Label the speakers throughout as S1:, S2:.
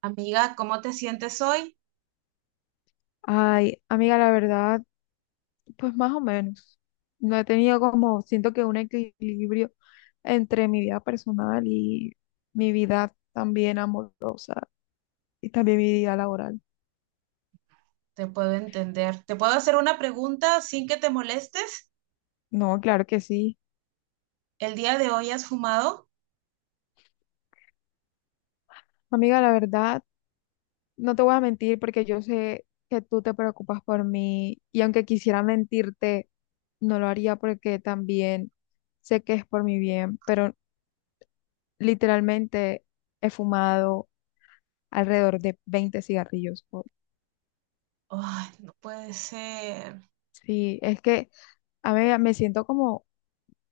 S1: Amiga, ¿cómo te sientes hoy?
S2: Ay, amiga, la verdad, pues más o menos. No he tenido como, siento que un equilibrio entre mi vida personal y mi vida también amorosa y también mi vida laboral.
S1: Te puedo entender. ¿Te puedo hacer una pregunta sin que te molestes?
S2: No, claro que sí.
S1: ¿El día de hoy has fumado?
S2: Amiga, la verdad, no te voy a mentir porque yo sé que tú te preocupas por mí y aunque quisiera mentirte, no lo haría porque también sé que es por mi bien, pero literalmente he fumado alrededor de 20 cigarrillos hoy.
S1: Ay, no puede ser.
S2: Sí, es que, a ver, me siento como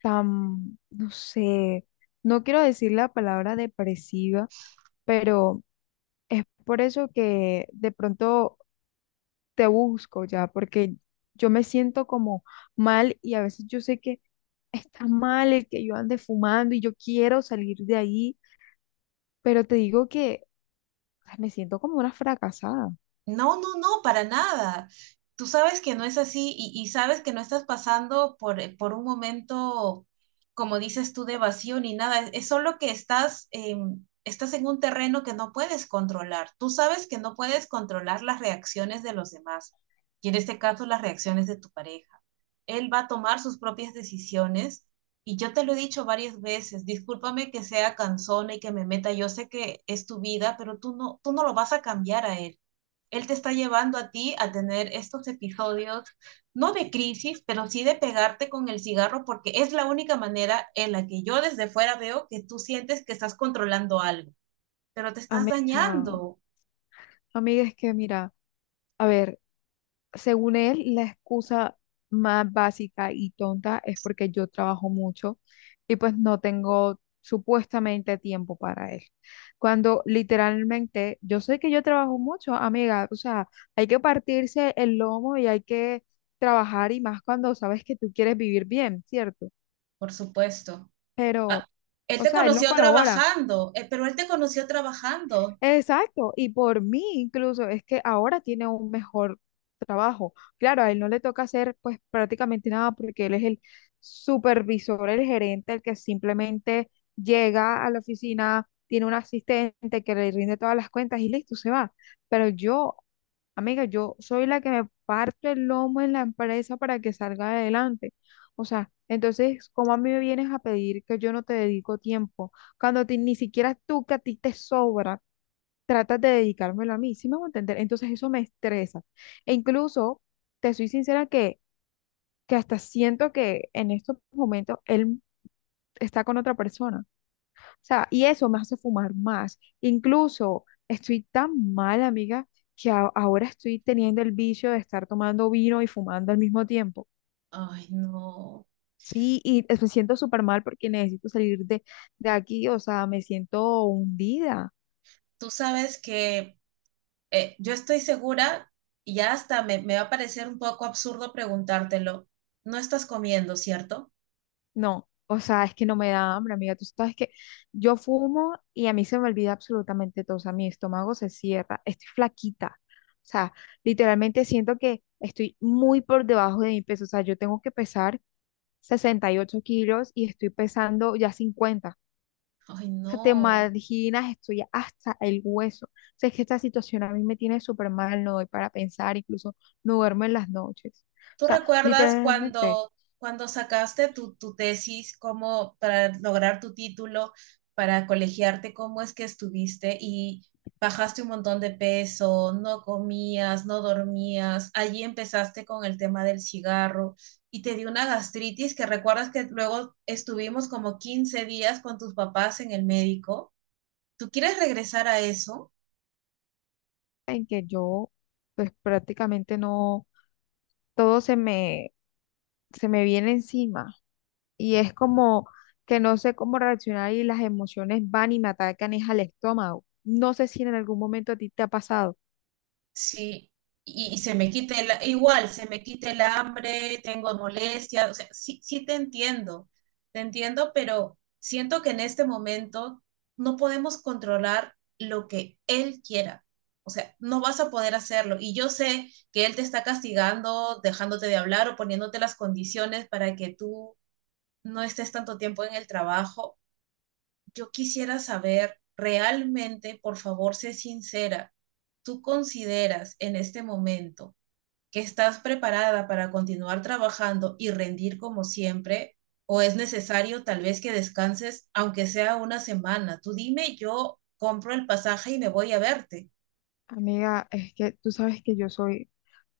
S2: tan, no sé, no quiero decir la palabra depresiva, pero es por eso que de pronto te busco ya, porque yo me siento como mal y a veces yo sé que está mal el que yo ande fumando y yo quiero salir de ahí, pero te digo que me siento como una fracasada.
S1: No, no, no, para nada. Tú sabes que no es así y sabes que no estás pasando por un momento, como dices tú, de vacío ni nada. Es solo que estás, estás en un terreno que no puedes controlar. Tú sabes que no puedes controlar las reacciones de los demás y en este caso las reacciones de tu pareja. Él va a tomar sus propias decisiones y yo te lo he dicho varias veces. Discúlpame que sea cansona y que me meta. Yo sé que es tu vida, pero tú no lo vas a cambiar a él. Él te está llevando a ti a tener estos episodios, no de crisis, pero sí de pegarte con el cigarro, porque es la única manera en la que yo desde fuera veo que tú sientes que estás controlando algo, pero te estás
S2: Amiga,
S1: dañando,
S2: amiga, es que mira. A ver, según él, la excusa más básica y tonta es porque yo trabajo mucho y pues no tengo supuestamente tiempo para él. Cuando literalmente, yo sé que yo trabajo mucho, amiga, o sea, hay que partirse el lomo y hay que trabajar y más cuando sabes que tú quieres vivir bien, ¿cierto?
S1: por supuesto.
S2: Pero,
S1: Ah, él
S2: o
S1: te
S2: sea, él no
S1: conoció
S2: colabora.
S1: trabajando, pero él te conoció trabajando.
S2: Exacto, y por mí incluso es que ahora tiene un mejor trabajo. Claro, a él no le toca hacer pues prácticamente nada porque él es el supervisor, el gerente, el que simplemente llega a la oficina, tiene un asistente que le rinde todas las cuentas y listo, se va. Pero yo, amiga, yo soy la que me parto el lomo en la empresa para que salga adelante. O sea, entonces, ¿cómo a mí me vienes a pedir que yo no te dedico tiempo cuando a ti- ni siquiera tú que a ti te sobra? Tratas de dedicármelo a mí, ¿sí me voy a entender? Entonces eso me estresa. E incluso, te soy sincera que, hasta siento que en estos momentos él está con otra persona. O sea, y eso me hace fumar más. Incluso estoy tan mal, amiga, que ahora estoy teniendo el vicio de estar tomando vino y fumando al mismo tiempo.
S1: Ay, no.
S2: Sí, y me siento súper mal porque necesito salir de aquí, o sea, me siento hundida.
S1: Tú sabes que yo estoy segura, y ya hasta me va a parecer un poco absurdo preguntártelo, no estás comiendo, ¿cierto?
S2: No, o sea, es que no me da hambre, amiga. Tú sabes que yo fumo y a mí se me olvida absolutamente todo. O sea, mi estómago se cierra. Estoy flaquita. O sea, literalmente siento que estoy muy por debajo de mi peso. O sea, yo tengo que pesar 68 kilos y estoy pesando ya 50.
S1: Ay,
S2: O sea, te
S1: no.
S2: imaginas, estoy hasta el hueso. O sea, es que esta situación a mí me tiene súper mal. No doy para pensar, incluso no duermo en las noches. O
S1: ¿Tú
S2: sea,
S1: recuerdas
S2: literalmente
S1: cuando, cuando sacaste tu tesis, cómo para lograr tu título, para colegiarte, cómo es que estuviste y bajaste un montón de peso, no comías, no dormías, allí empezaste con el tema del cigarro y te dio una gastritis que recuerdas que luego estuvimos como 15 días con tus papás en el médico? ¿Tú quieres regresar a eso?
S2: en que yo, pues prácticamente no. Todo se me viene encima y es como que no sé cómo reaccionar y las emociones van y me atacan es al estómago. No sé si en algún momento a ti te ha pasado.
S1: Sí, y se me quita el, igual, se me quita el hambre, tengo molestias, o sea, sí, sí te entiendo, pero siento que en este momento no podemos controlar lo que él quiera. O sea, no vas a poder hacerlo. Y yo sé que él te está castigando, dejándote de hablar o poniéndote las condiciones para que tú no estés tanto tiempo en el trabajo. Yo quisiera saber realmente, por favor, sé sincera, ¿tú consideras en este momento que estás preparada para continuar trabajando y rendir como siempre? ¿O es necesario tal vez que descanses, aunque sea una semana? Tú dime, yo compro el pasaje y me voy a verte.
S2: Amiga, es que tú sabes que yo soy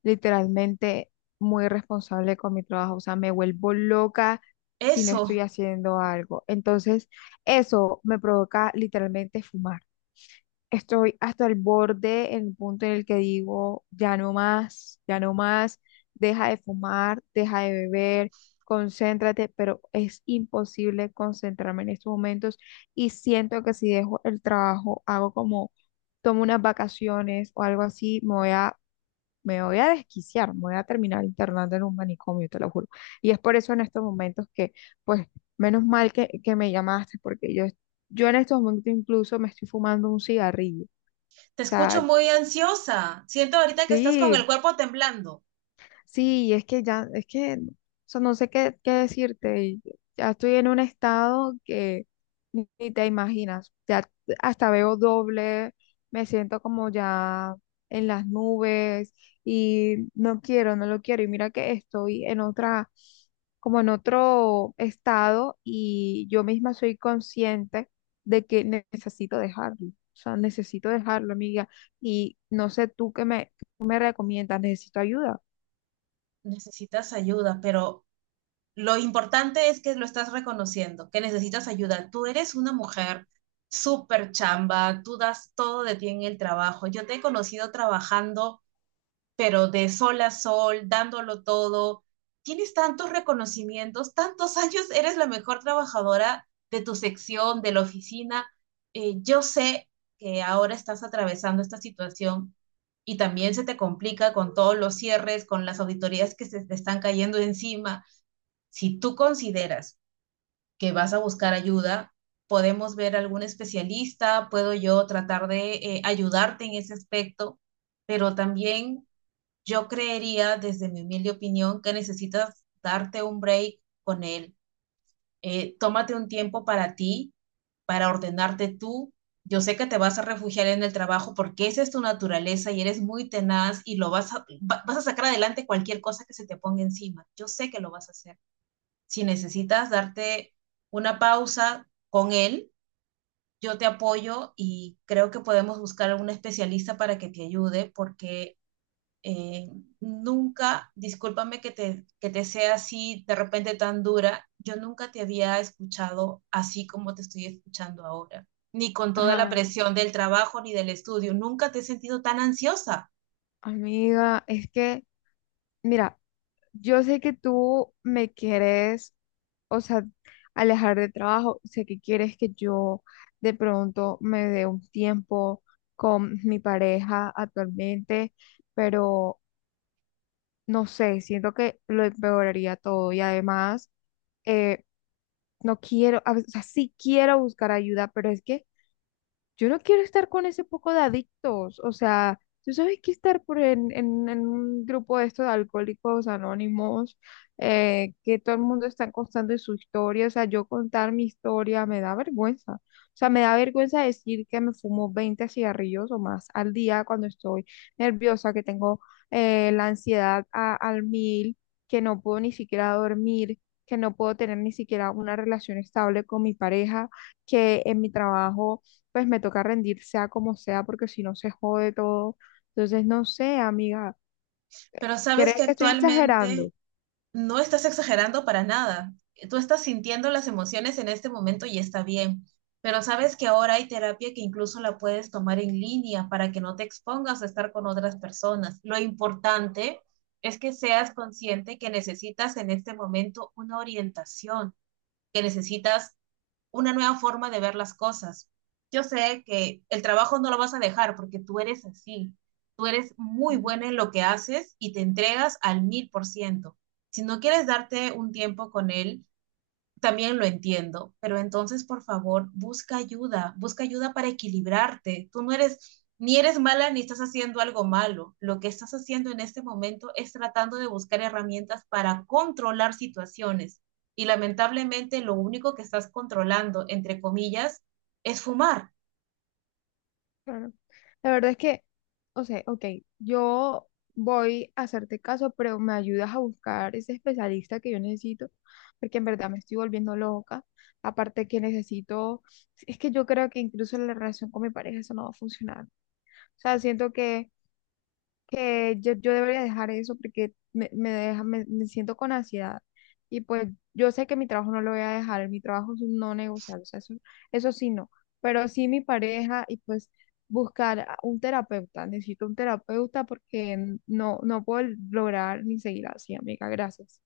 S2: literalmente muy responsable con mi trabajo, o sea, me vuelvo loca si no estoy
S1: Eso,
S2: haciendo algo. Entonces, eso me provoca literalmente fumar. Estoy hasta el borde, en el punto en el que digo, ya no más, deja de fumar, deja de beber, concéntrate, pero es imposible concentrarme en estos momentos y siento que si dejo el trabajo, hago como, tomo unas vacaciones o algo así, me voy a desquiciar, me voy a terminar internando en un manicomio, te lo juro. Y es por eso en estos momentos que, pues, menos mal que, me llamaste, porque yo... Yo en estos momentos incluso me estoy fumando un cigarrillo
S1: te escucho
S2: sea,
S1: muy ansiosa. Siento ahorita que estás con el
S2: sí,
S1: cuerpo temblando.
S2: sí, y es que ya, es que, o sea, no sé qué decirte. Y ya estoy en un estado que ni te imaginas. Ya hasta veo doble, me siento como ya en las nubes y no quiero, no lo quiero. Y mira que estoy en otra, como en otro estado y yo misma soy consciente de que necesito dejarlo. O sea, necesito dejarlo, amiga. Y no sé tú qué me recomiendas, necesito ayuda.
S1: Necesitas ayuda, pero lo importante es que lo estás reconociendo, que necesitas ayuda. Tú eres una mujer súper chamba, tú das todo de ti en el trabajo. Yo te he conocido trabajando, pero de sol a sol, dándolo todo. Tienes tantos reconocimientos, tantos años, eres la mejor trabajadora de tu sección, de la oficina. Yo sé que ahora estás atravesando esta situación y también se te complica con todos los cierres, con las auditorías que se te están cayendo encima. Si tú consideras que vas a buscar ayuda, podemos ver algún especialista, puedo yo tratar de ayudarte en ese aspecto, pero también yo creería, desde mi humilde opinión, que necesitas darte un break con él. Tómate un tiempo para ti, para ordenarte tú. Yo sé que te vas a refugiar en el trabajo porque esa es tu naturaleza y eres muy tenaz y lo vas a, vas a sacar adelante cualquier cosa que se te ponga encima. Yo sé que lo vas a hacer. Si necesitas darte una pausa con él, yo te apoyo y creo que podemos buscar a un especialista para que te ayude porque eh, nunca, discúlpame que te sea así de repente tan dura, yo nunca te había escuchado así como te estoy escuchando ahora, ni con toda la
S2: Ajá,
S1: presión del trabajo ni del estudio, nunca te he sentido tan ansiosa.
S2: amiga, es que, mira, yo sé que tú me quieres, o sea, alejar de trabajo, sé que quieres que yo de pronto me dé un tiempo con mi pareja actualmente, pero no sé, siento que lo empeoraría todo y además eh, no quiero, o sea, sí quiero buscar ayuda, pero es que yo no quiero estar con ese poco de adictos. O sea, tú sabes que estar por en un grupo de estos de alcohólicos anónimos, que todo el mundo está contando su historia. O sea, yo contar mi historia me da vergüenza. O sea, me da vergüenza decir que me fumo 20 cigarrillos o más al día cuando estoy nerviosa, que tengo la ansiedad al 1000, que no puedo ni siquiera dormir, que no puedo tener ni siquiera una relación estable con mi pareja, que en mi trabajo pues me toca rendir sea como sea, porque si no se jode todo. Entonces, no sé, amiga,
S1: Pero sabes
S2: ¿crees
S1: que
S2: que estoy
S1: actualmente
S2: exagerando?
S1: no estás exagerando para nada. Tú estás sintiendo las emociones en este momento y está bien. Pero sabes que ahora hay terapia que incluso la puedes tomar en línea para que no te expongas a estar con otras personas. Lo importante es que seas consciente que necesitas en este momento una orientación, que necesitas una nueva forma de ver las cosas. Yo sé que el trabajo no lo vas a dejar porque tú eres así. Tú eres muy
S2: No,
S1: buena en lo que haces y te entregas al 1000%. Si no quieres darte un tiempo con él, también lo entiendo, pero entonces, por favor, busca ayuda para equilibrarte. Tú no eres, ni eres mala ni estás haciendo algo malo. Lo que estás haciendo en este momento es tratando de buscar herramientas para controlar situaciones. Y lamentablemente lo único que estás controlando, entre comillas, es fumar.
S2: claro. La verdad es que, o sea, ok, yo voy a hacerte caso, pero me ayudas a buscar ese especialista que yo necesito, porque en verdad me estoy volviendo loca. Aparte que necesito, es que yo creo que incluso la relación con mi pareja eso no va a funcionar. O sea, siento que que yo debería dejar eso porque me deja, me siento con ansiedad. Y pues yo sé que mi trabajo no lo voy a dejar, mi trabajo es un no negociable, o sea, eso sí no, pero sí mi pareja y pues buscar a un terapeuta, necesito un terapeuta porque no, no puedo lograr ni seguir así, amiga, gracias.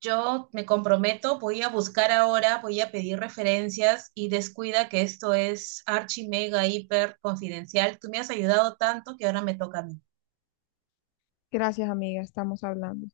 S1: Yo me comprometo, voy a buscar ahora, voy a pedir referencias y descuida que esto es archi mega hiper confidencial. Tú me has ayudado tanto que ahora me toca a mí.
S2: Gracias, amiga, estamos hablando.